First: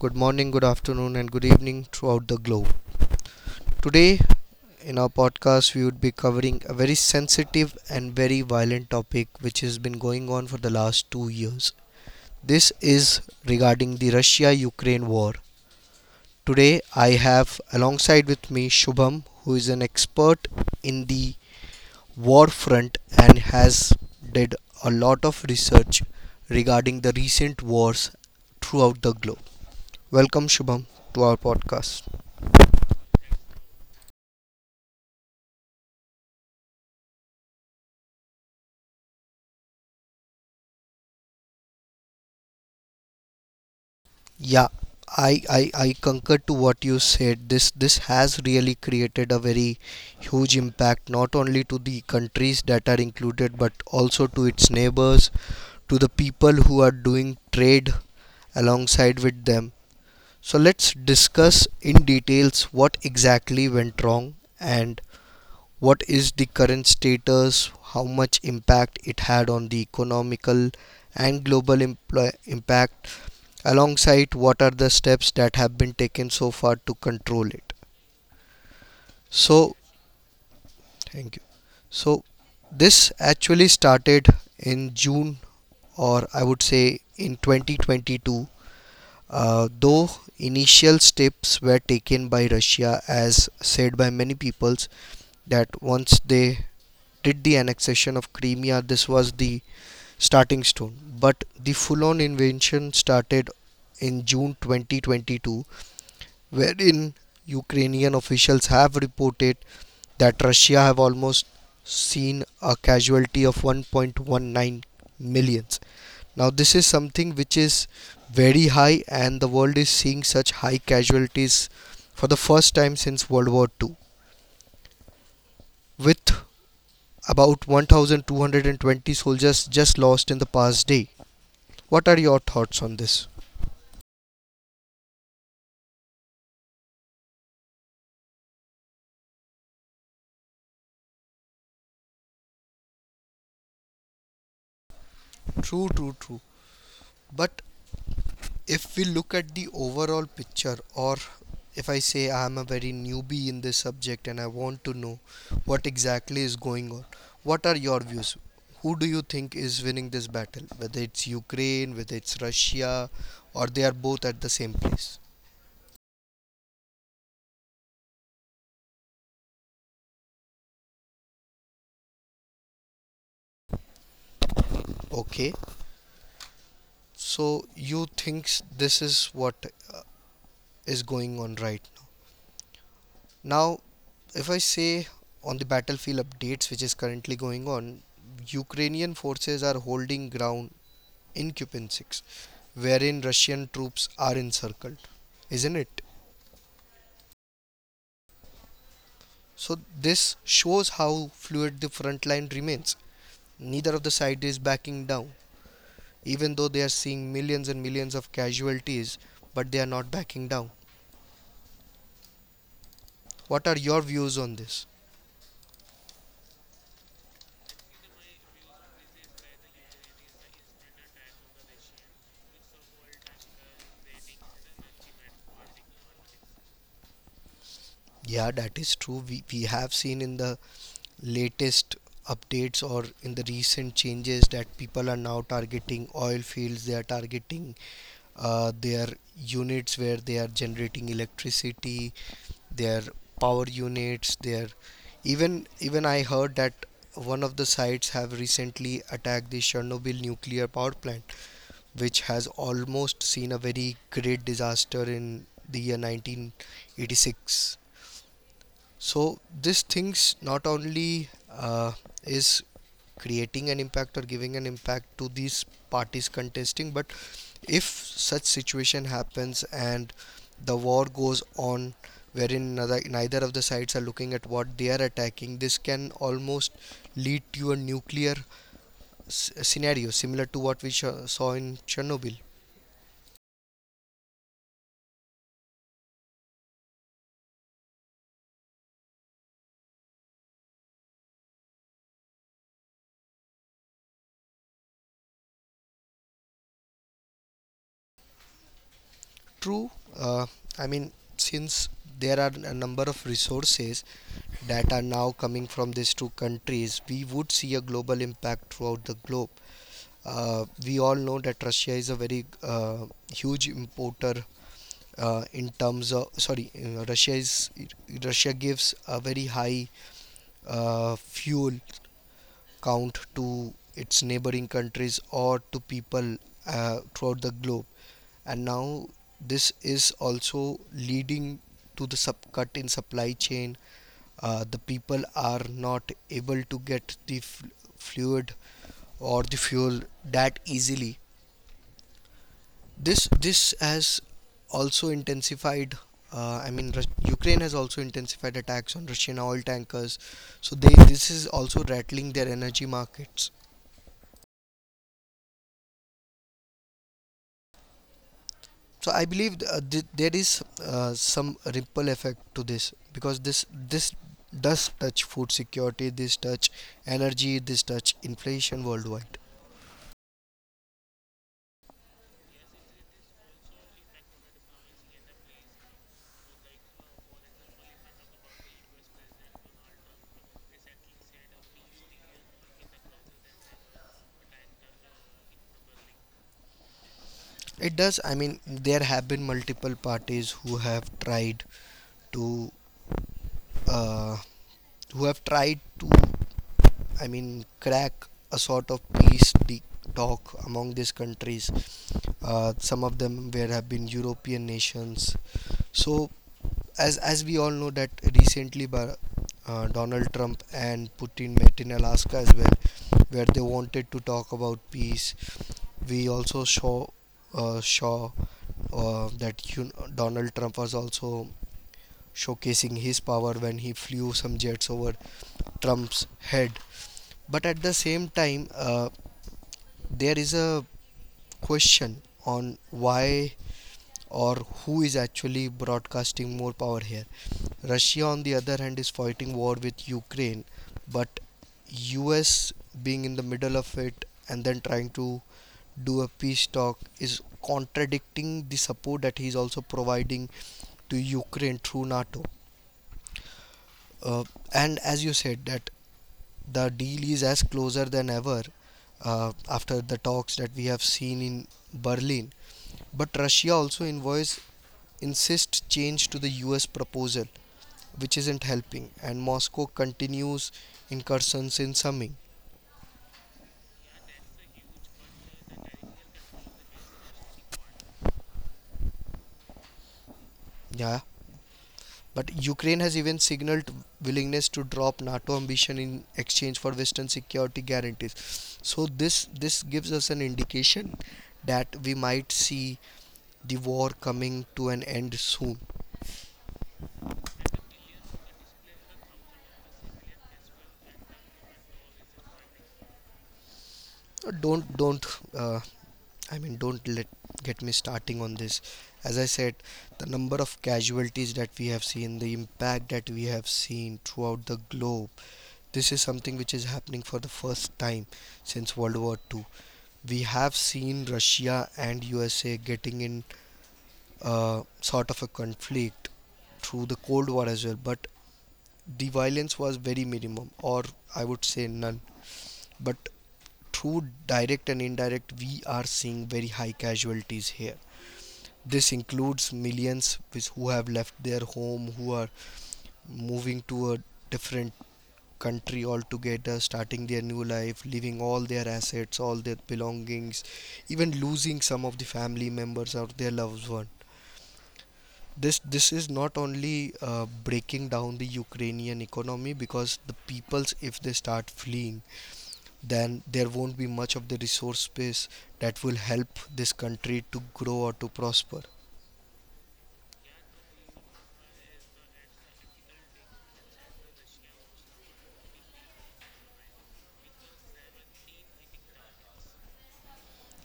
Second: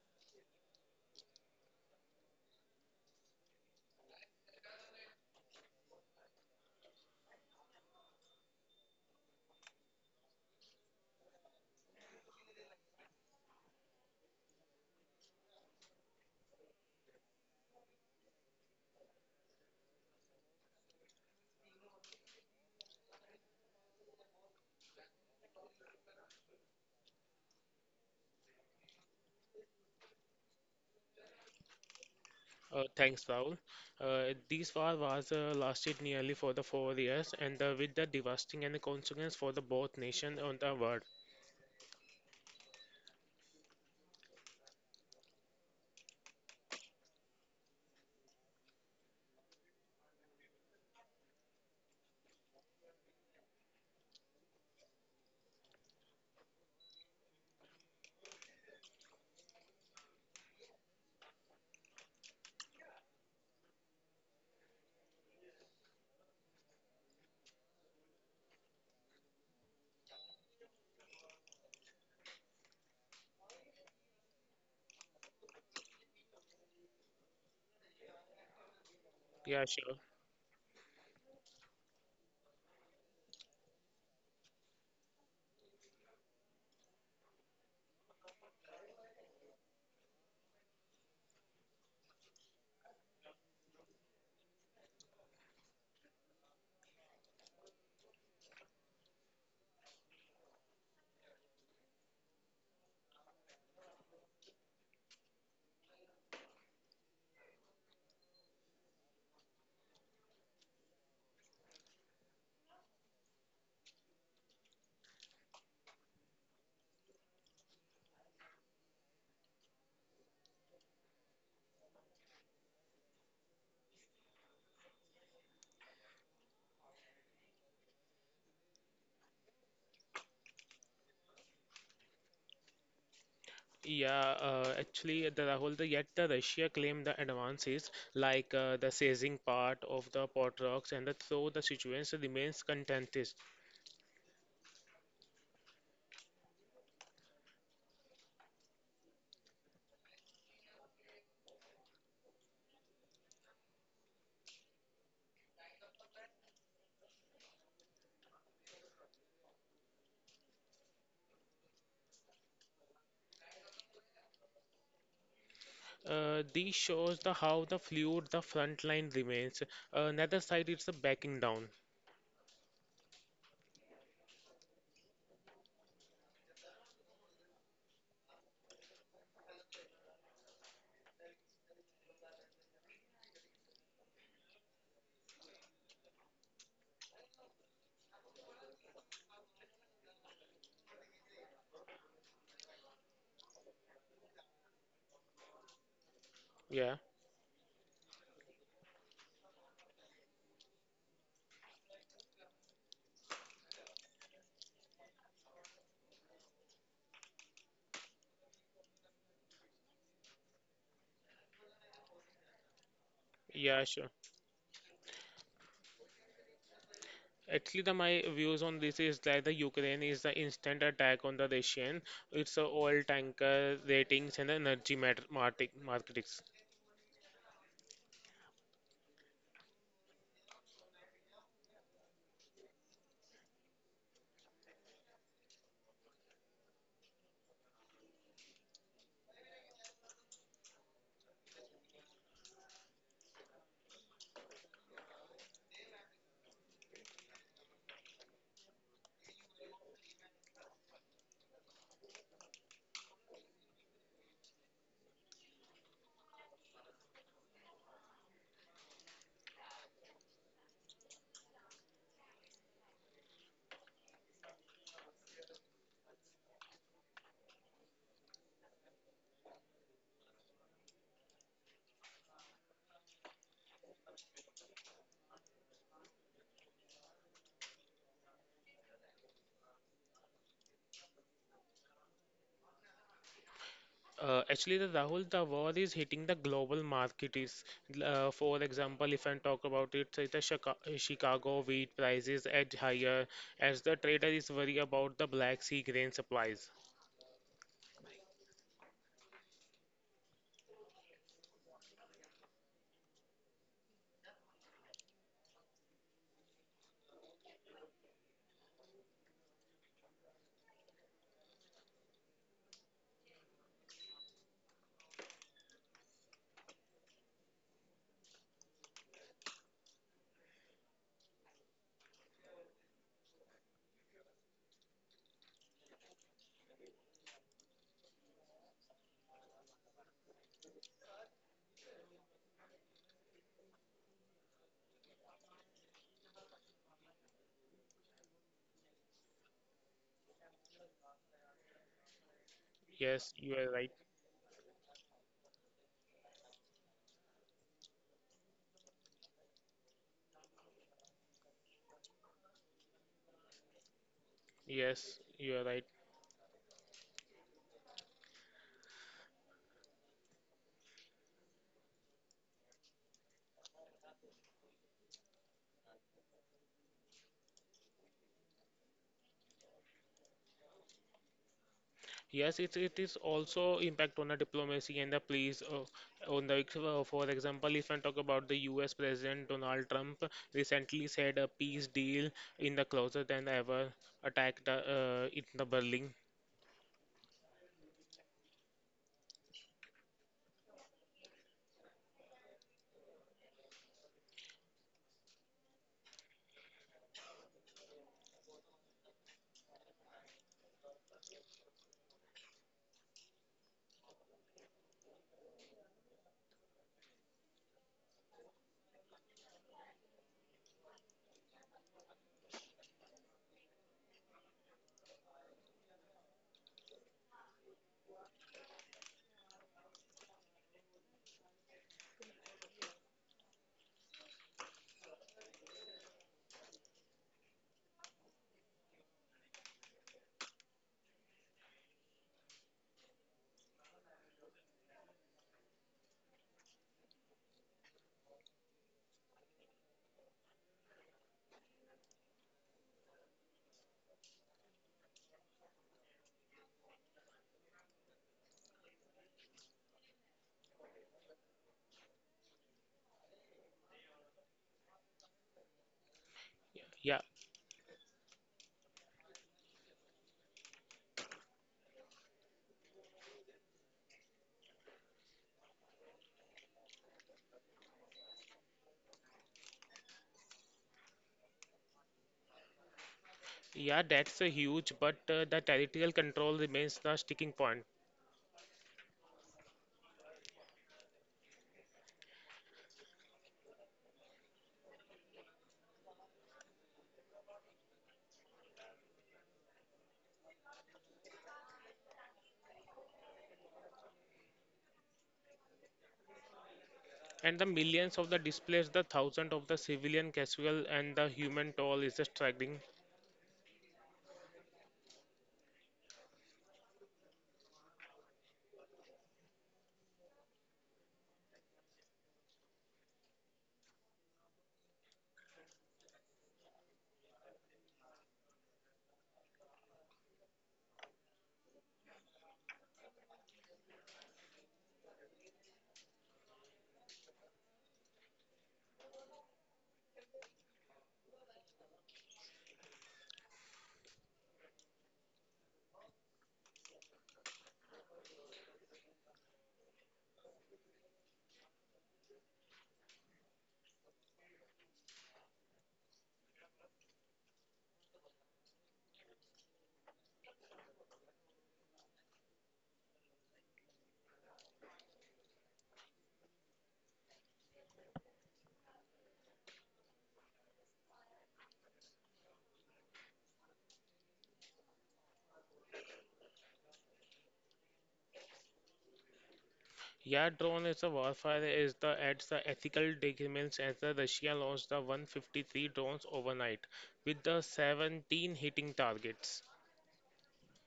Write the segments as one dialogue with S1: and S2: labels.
S1: Good morning, good afternoon, and good evening throughout the globe. Today, in our podcast, we would be covering a very sensitive and very violent topic which has been going on for the last 2 years. This is regarding the Russia Ukraine war. Today, I have alongside with me Shubham, who is an expert in the war front and has did a lot of research regarding the recent wars throughout the globe. Welcome, Shubham, to our podcast.
S2: Thanks, Paul. This war was lasted nearly for the 4 years, and with the devastating and consequence for the both nation on the world.
S1: Yeah, I concur to what you said. This has really created a very huge impact, not only to the countries that are included, but also to its neighbors, to the people who are doing trade alongside with them. So let's discuss in details what exactly went wrong and what is the current status, how much impact it had on the economical and global impact, alongside what are the steps that have been taken so far to control it.
S2: Yeah,
S1: So,
S2: sure.
S1: thank you. So, this actually started in June, or I would say in 2022, though initial steps were taken by Russia, as said by many peoples, that once they did the annexation of Crimea, this was the starting stone. But the full on invasion started in June 2022, wherein Ukrainian officials have reported that Russia have almost seen a casualty of 1.19 millions. Now, this is something which is very high, and the world is seeing such high casualties for the first time since World War II, with about 1,220 soldiers just lost in the past day. What are your thoughts on this?
S2: Yeah, actually, the Rahul, the, yet the Russia claimed the advances like the seizing part of the pot rocks, and the, so the situation remains contentious.
S1: True, true, true. But if we look at the overall picture, or if I say I am a very newbie in this subject and I want to know what exactly is going on, what are your views, who do you think is winning this battle, whether it's Ukraine, whether it's Russia, or they are both at the same place?
S2: This shows the how the fluid the front line remains. Neither side is the backing down.
S1: Okay, so you thinks this is what uh, is going on right now. If I say, on the battlefield updates which is currently going on, Ukrainian forces are holding ground in, wherein Russian troops are encircled, isn't it?
S2: Yeah,
S1: So this shows how fluid the front line remains. Neither of the side is backing down, even though they are seeing millions and millions of casualties, but they are not backing down. What are
S2: yeah,
S1: your
S2: sure.
S1: views on this?
S2: Actually, the my views on this is that the Ukraine is the instant attack on the Russian. It's a oil tanker ratings and the energy market markets.
S1: Yeah, that is true. We have seen in the latest updates or in the recent changes that people are now targeting oil fields, they are targeting their units where they are generating electricity, their power units, their even even I heard that one of the sites have recently attacked the Chernobyl nuclear power plant, which has almost seen a very great disaster in the year 1986. So these things not only is creating an impact or giving an impact to these parties contesting, but if such situation happens and the war goes on, wherein neither of the sides are looking at what they are attacking, this can almost lead to a nuclear scenario similar to what we saw in Chernobyl.
S2: Actually, the Rahul, the war is hitting the global markets. For example, if I talk about it, say the Chicago wheat prices edge higher as the trader is worried about the Black Sea grain supplies.
S1: True. Uh, i mean, since there are a number of resources that are now coming from these two countries, we would see a global impact throughout the globe. We all know that Russia is a very huge importer in terms of sorry, Russia gives a very high fuel count to its neighboring countries or to people throughout the globe. And now this is also leading to the cut in supply chain. The people are not able to get the fluid or the fuel that easily.
S2: Yes,
S1: This
S2: you are
S1: this
S2: right.
S1: has also intensified. I mean, Ukraine has also intensified attacks on Russian oil tankers, so they this is also rattling their energy markets.
S2: Yes, you are right.
S1: So I believe there is some ripple effect to this because this does touch food security, this touch energy, this touch inflation worldwide.
S2: Yes, it is also impact on the diplomacy and the police. On the for example, if I talk about the U.S. President Donald Trump recently said a peace deal in the closer than ever attacked in the Berlin.
S1: It does. I mean, there have been multiple parties who have tried to uh, who have tried to I mean crack a sort of talk among these countries. Some of them where have been European nations. So as we all know that recently Donald Trump and Putin met in Alaska as well, where they wanted to talk about peace. We also saw uh, saw that you know, Donald Trump was also showcasing his power when he flew some jets over Trump's head. But at the same time, there is a question on why or who is actually broadcasting more power here. Russia, on the other hand, is fighting war with Ukraine, but US being in the middle of it and then trying to do a peace talk is contradicting the support that he is also providing to Ukraine through NATO. Uh, and as you said, that the
S2: Yeah,
S1: deal is as closer than ever after the talks that we have seen in Berlin. But Russia also envoys insist change to the US proposal, which isn't helping, and Moscow continues incursions in Sumy.
S2: yeah, that's a huge, but the territorial control remains the sticking point.
S1: Yeah, but Ukraine has even signaled willingness to drop NATO ambition in exchange for Western security guarantees. So this gives us an indication that we might see the war coming to an end soon.
S2: And the millions of the displaced, the thousands of the civilian casual, and the human toll is staggering.
S1: Don't uh, I mean, don't let get me starting on this. As I said, the number of casualties that we have seen, the impact that we have seen throughout the globe, this is something which is happening for the first time since World War Two. We have seen Russia and USA getting in sort of a conflict through the Cold War as well, but the violence was very minimum, or I would say none. But through direct and indirect, we are seeing very high casualties here. This includes millions which, who have left their home, who are moving to a different country altogether, starting their new life, leaving all their assets, all their belongings, even losing some of the family members or their loved one. This is not only breaking down the Ukrainian economy because the peoples, if they start fleeing, then there won't be much of the resource base that will help this country to grow or to prosper.
S2: Yeah, drone is a warfare is the adds the ethical disagreements as the Russia launched the 153 drones overnight with the 17 hitting targets.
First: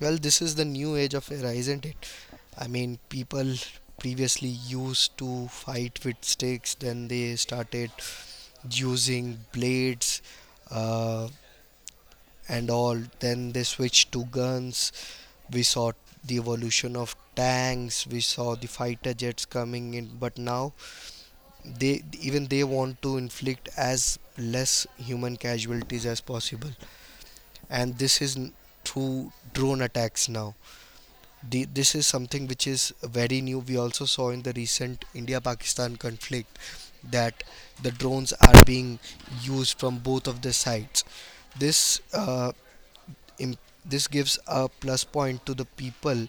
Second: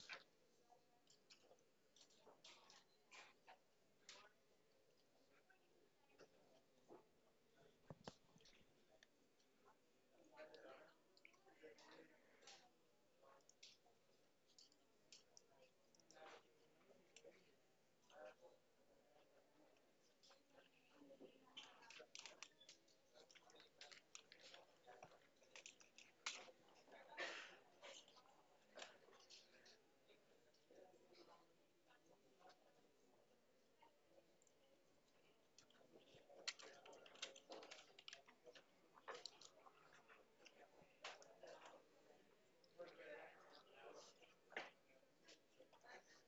S1: Well, this is the new age of era, isn't it? I mean, people previously used to fight with sticks, then they started using blades uh, and all, then they switched to guns. We saw the evolution of tanks, we saw the fighter jets coming in, but now they even they want to inflict as less human casualties as possible, and through drone attacks now. This is something which is very new. We also saw in the recent India Pakistan conflict that the drones are being used from both of the sides. This uh, im- this gives a plus point to the people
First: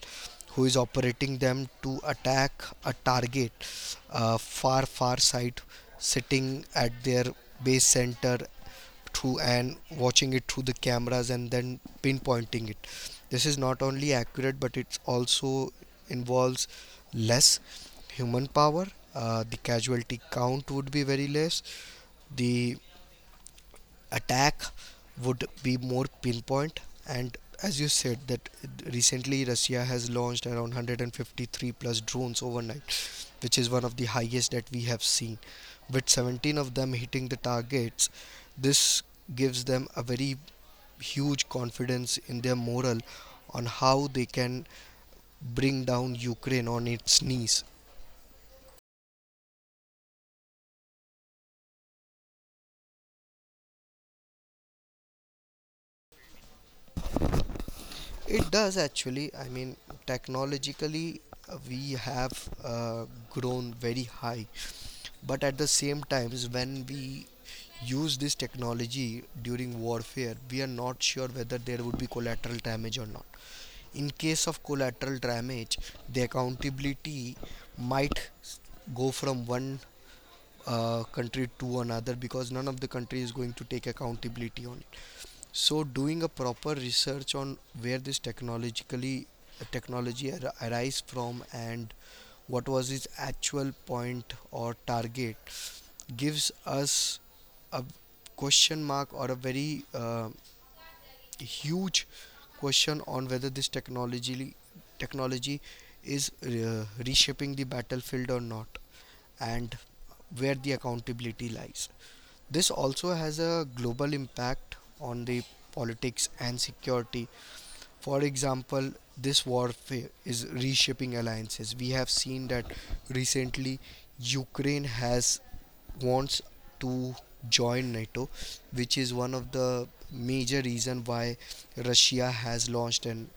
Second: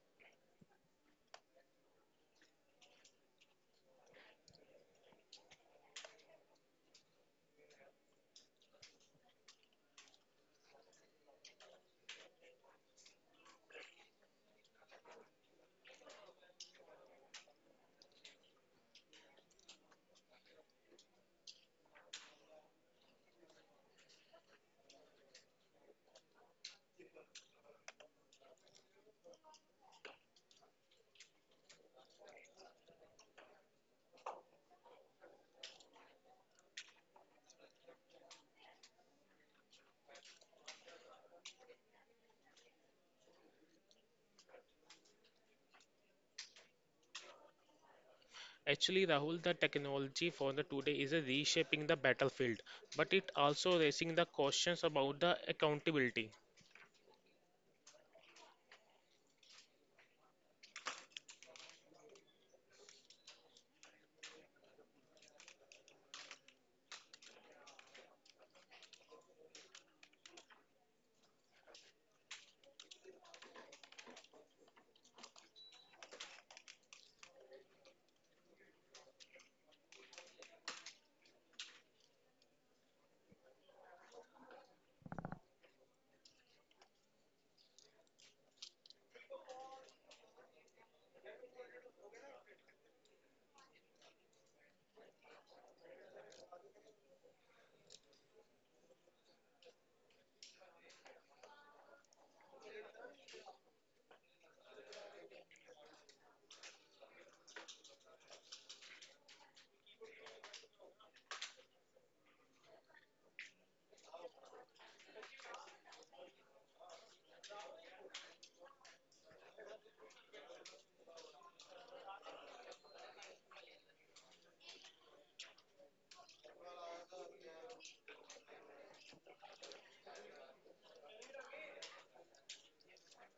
S1: who is operating them to attack a target far side, sitting at their base center through and watching it through the cameras and then pinpointing it. This is not only accurate but it's also involves less human power. Uh, the casualty count would be very less, the attack would be more pinpoint. And as you said that recently Russia has launched around 153 plus drones overnight, which is one of the highest that we have seen, with 17 of them hitting the targets. This gives them a very huge confidence in their morale on how they can bring down Ukraine on its knees.
S2: Actually, Rahul, the technology for the today is a reshaping the battlefield, but it also raising the questions about the accountability.
S1: It does actually. I mean, technologically we have grown very high. But at the same times, when we use this technology during warfare, we are not sure whether there would be collateral damage or not. In case of collateral damage, the accountability might go from one country to another because none of the country is going to take accountability on it. So, doing a proper research on where this technologically arise from and what was its actual point or target gives us a question mark or a very huge question on whether this technology is reshaping the battlefield or not, and where the accountability lies. This also has a global impact on the politics and security. For example, this warfare is reshaping alliances. We have seen that recently Ukraine has wants to join NATO, which is one of the major reason why Russia has launched an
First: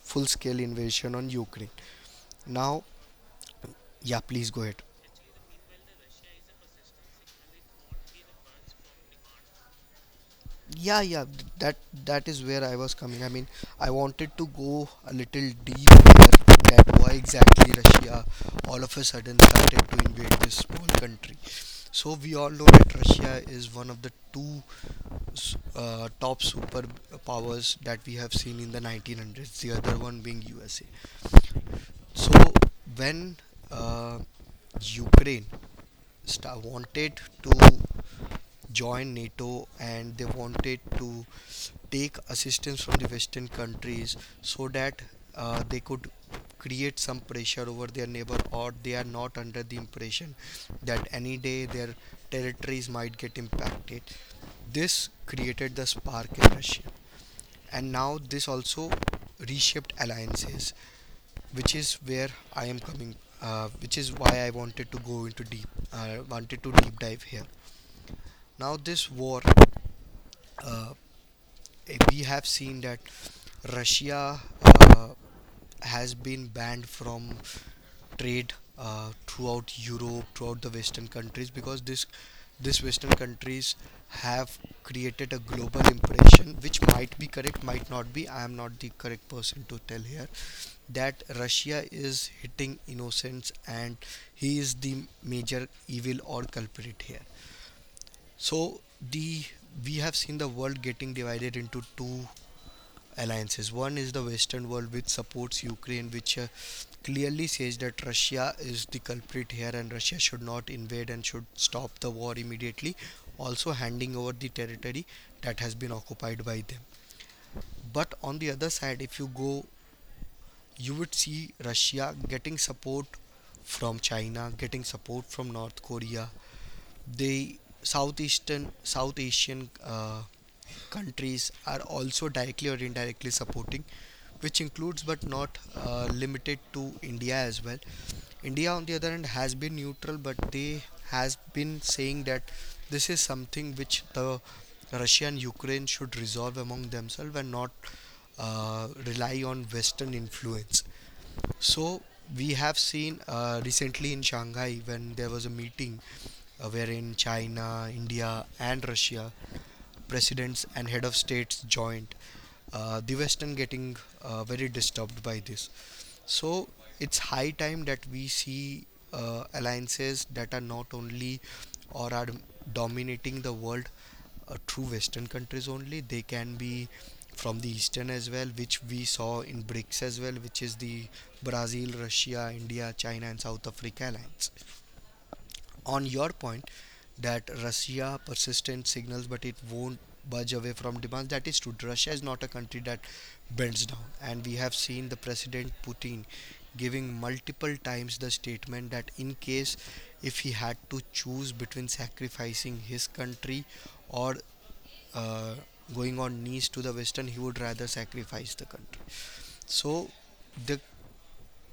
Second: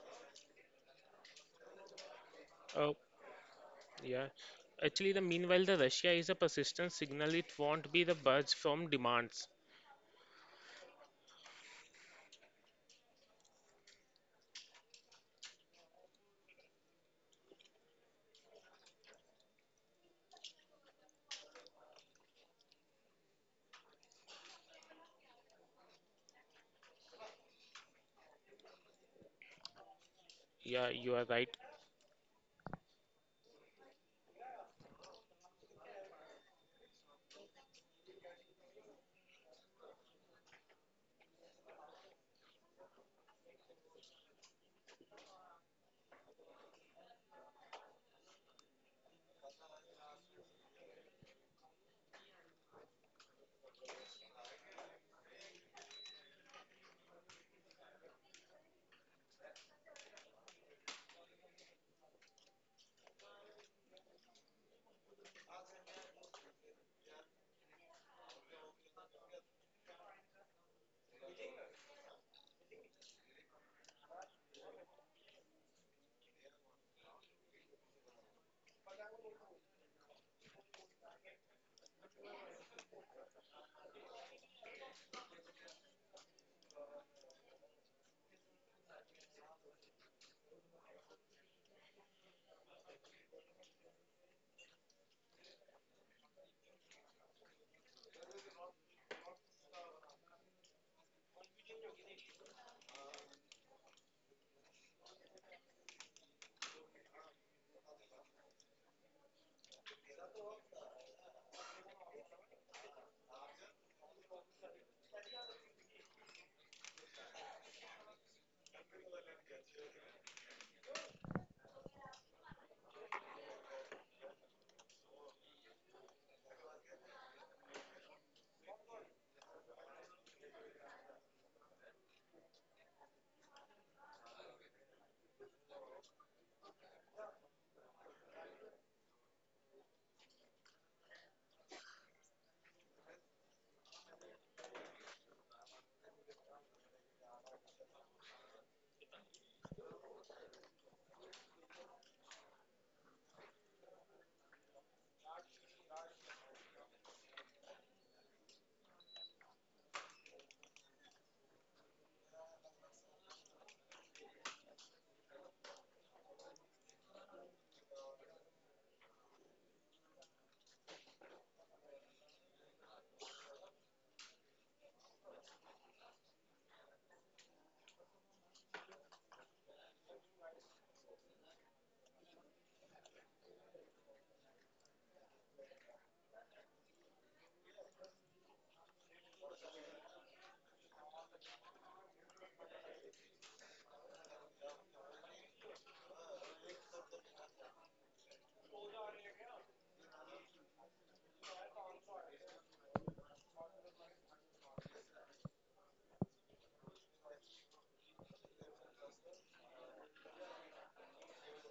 S1: full scale invasion on Ukraine. Now,
S2: Oh,
S1: yeah,
S2: yeah.
S1: please go ahead.
S2: Actually, the meanwhile, the Russia is a persistent signal. It won't be the budge from demands.
S1: Yeah, yeah, that is where I was coming. I mean, I wanted to go a little deep here that why exactly Russia all of a sudden started to invade this small country. So we all know that Russia is one of the two top superpowers that we have seen in the 1900s. The other one being
S2: Yeah, you are
S1: USA.
S2: right.
S1: So when uh, Ukraine wanted to join NATO, and they wanted to take assistance from the Western countries so that they could create some pressure over their neighbor, or they are not under the impression that any day their territories might get impacted. This created the spark in Russia, and now this also reshaped alliances, which is where I am coming, which is why I wanted to go into deep, wanted to deep dive here. Now this war, uh, we have seen that Russia uh, has been banned from trade throughout Europe, throughout the Western countries, because this Western countries have created a global impression, which might be correct, might not be. I am not the correct person to tell here that Russia is hitting innocents and he is the major evil or culprit here. So the we have seen the world getting divided into two alliances. One is the Western world, which supports Ukraine, which clearly says that Russia is the culprit here, and Russia should not invade and should stop the war immediately. Also, handing over the territory that has been occupied by them. But on the other side, if you go, you would see Russia getting support from China, getting support from North Korea, the southeastern South Asian countries are also directly or indirectly supporting, which includes but not limited to India as well. India, on the other hand, has been neutral, but they has been saying that this is something which the Russia and Ukraine should resolve among themselves and not rely on Western influence. So we have seen recently in Shanghai when there was a meeting wherein China, India, and Russia presidents and head of states joined, the Western getting very disturbed by this. So it's high time that we see alliances that are not only or are dominating the world through Western countries only. They can be from the Eastern as well, which we saw in BRICS as well, which is the Brazil, Russia, India, China, and South Africa alliance. On your point that Russia persistent signals but it won't budge away from demands. That is true. Russia is not a country that bends down, and we have seen the President Putin giving multiple times the statement that in case if he had to choose between sacrificing his country or uh, going on knees to the Western, he would rather sacrifice the country. So the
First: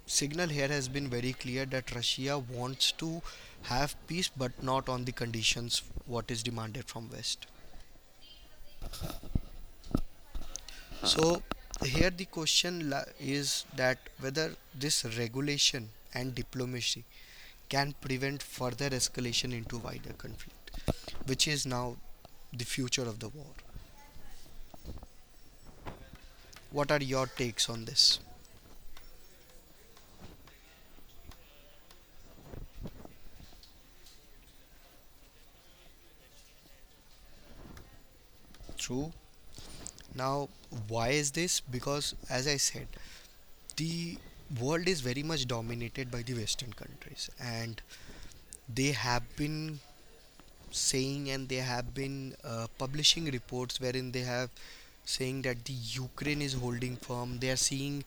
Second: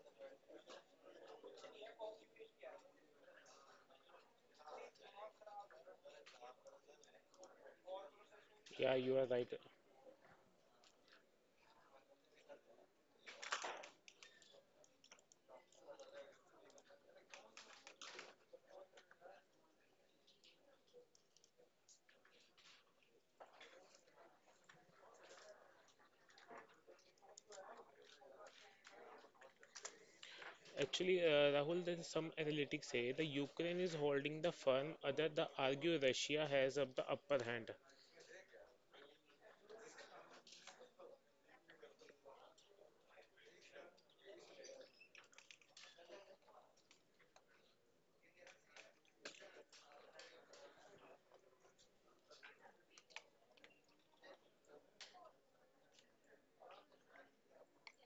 S1: signal here has been very clear that Russia wants to have peace but not on the conditions what is demanded from West.
S2: Yeah, you are right.
S1: So here the question is that whether this regulation and diplomacy can prevent further escalation into wider conflict, which is now the future of the war. What are your takes on this?
S2: Actually, Rahul, then some analytics say the Ukraine is holding the firm, other the argue Russia has up the upper hand.
S1: True. Now, why is this? Because, as I said, the world is very much dominated by the Western countries, and they have been saying and they have been publishing reports wherein they have saying that the Ukraine is holding firm. They are seeing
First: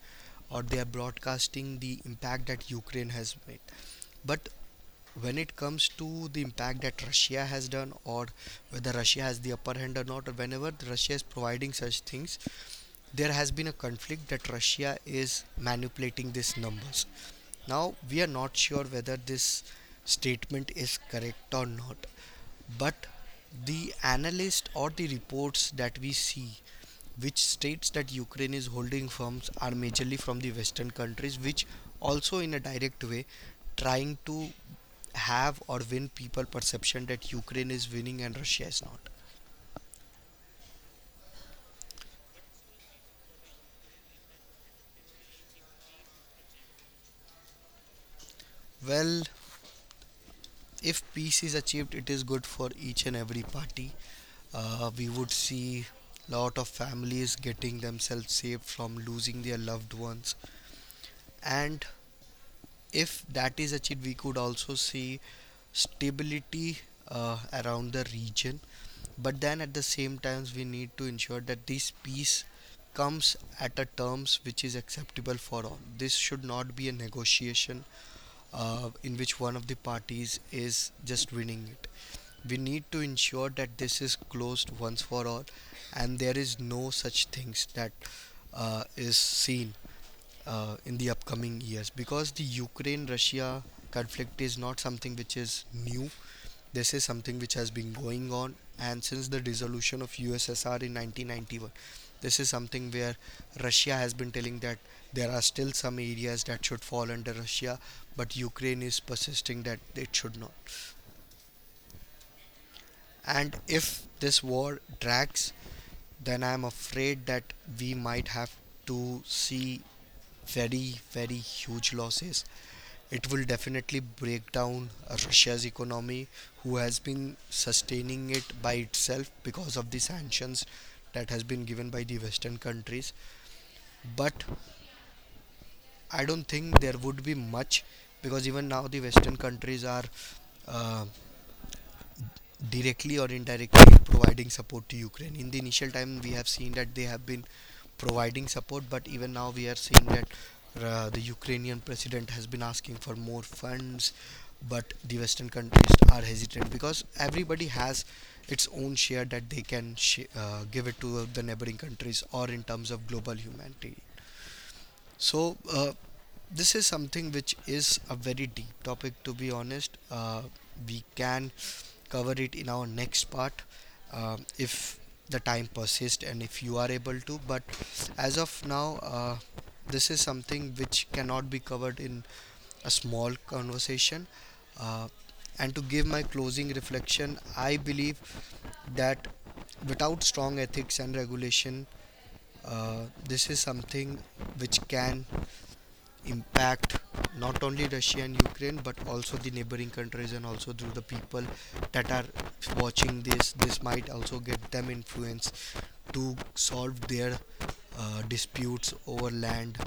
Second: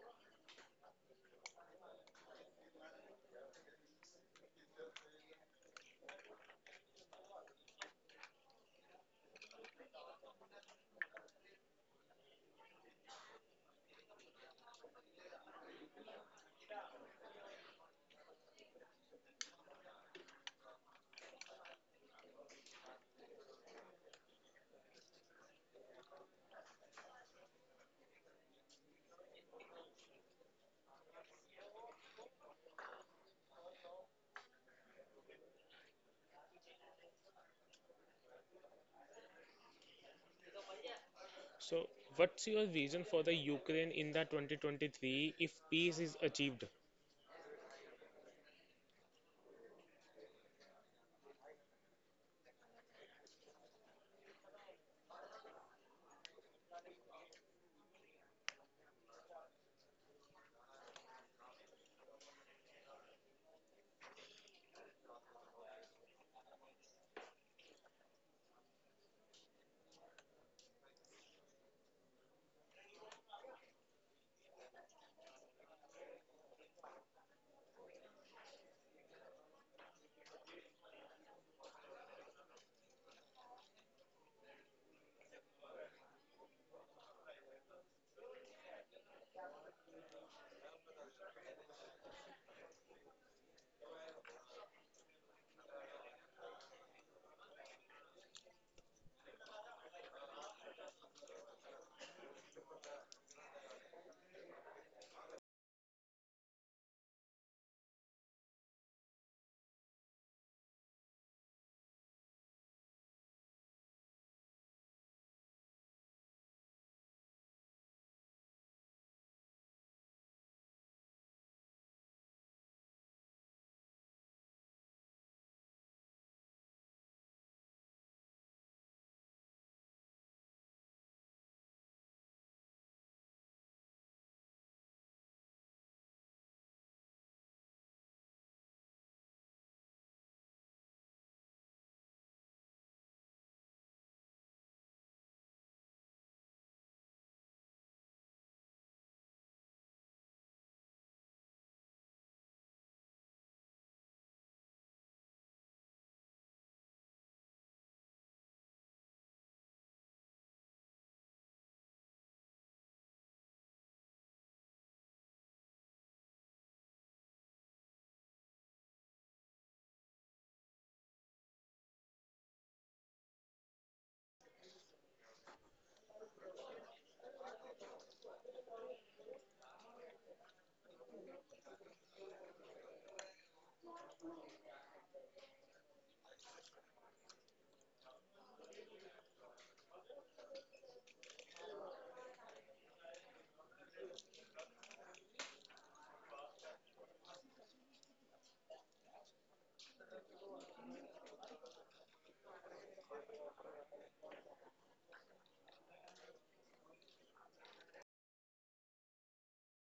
S1: or they are broadcasting the impact that Ukraine has made. But when it comes to the impact that Russia has done or whether Russia has the upper hand or not, or whenever Russia is providing such things, there has been a conflict that Russia is manipulating these numbers. Now, we are not sure whether this statement is correct or not, but the analyst or the reports that we see which states that Ukraine is holding firms are majorly from the Western countries, which also in a direct way trying to have or win people perception that Ukraine is winning and Russia is not.
S2: So, what's your vision for the Ukraine in the 2023 if peace is achieved?
S1: Well, if peace is achieved, it is good for each and every party. We would see lot of families getting themselves saved from losing their loved ones, and if that is achieved we could also see stability uh, around the region, but then at the same times we need to ensure that this peace comes at a terms which is acceptable for all. This should not be a negotiation in which one of the parties is just winning it. We need to ensure that this is closed once for all, and there is no such things that is seen in the upcoming years, because the Ukraine Russia conflict is not something which is new. This is something which has been going on, and since the dissolution of USSR in 1991, this is something where Russia has been telling that there are still some areas that should fall under Russia, but Ukraine is persisting that it should not. And if this war drags, then I'm afraid that we might have to see very, very huge losses. It will definitely break down Russia's economy, who has been sustaining it by itself because of the sanctions that has been given by the Western countries. But I don't think there would be much, because even now the Western countries are uh, directly or indirectly providing support to Ukraine. In the initial time, we have seen that they have been providing support, but even now we are seeing that the Ukrainian president has been asking for more funds, but the Western countries are hesitant because everybody has its own share that they can give it to the neighboring countries or in terms of global humanity. So this is something which is a very deep topic, to be honest. We can cover it in our next part if the time persists and if you are able to. But as of now, this is something which cannot be covered in a small conversation. Uh, and to give my closing reflection, I believe that without strong ethics and regulation, this is something which can impact not only Russia and Ukraine but also the neighboring countries and also through the people that are watching this. This might also get them influence to solve their disputes over land,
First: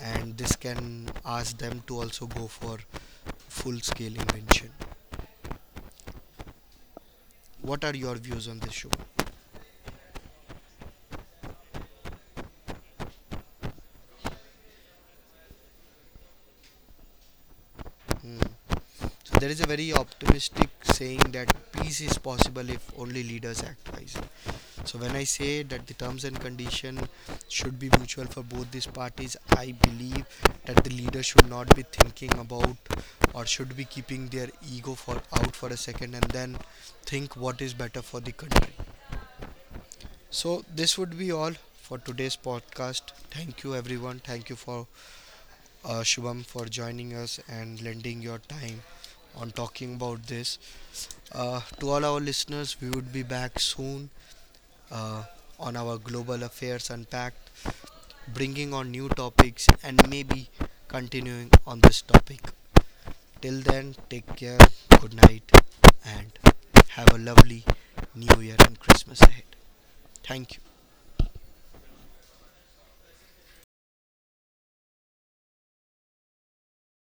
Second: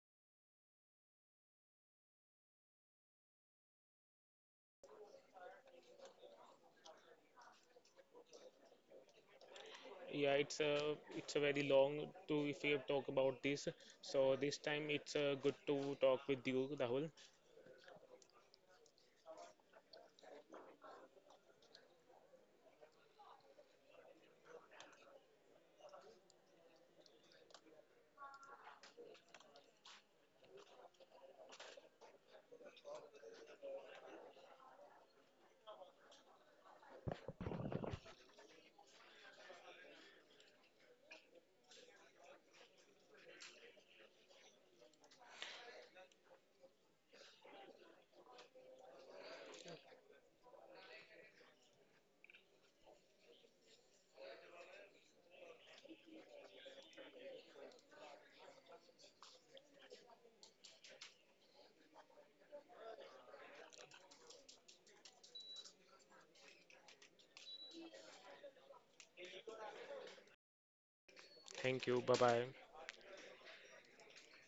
S1: and this can ask them to also go for full-scale invention. What are your views on this show?
S2: Yeah, it's a very long to if we talk about this. So this time it's good to talk with you, Rahul.
S1: Hmm. So there is a very optimistic saying that peace is possible if only leaders act wisely. So when I say that the terms and condition should be mutual for both these parties, I believe that the leader should not be thinking about or should be keeping their ego for out for a second and then think what is better for the country. So this would be all for today's podcast. Thank you everyone. Thank you for Shubham for joining us and lending your time on talking about this. To all our listeners, we would be back soon uh, on our Global Affairs Unpacked, bringing on new topics, and maybe continuing on this topic. Till then, take care, good night, and have a lovely New Year and Christmas ahead. Thank you.
S2: Thank you. Bye bye.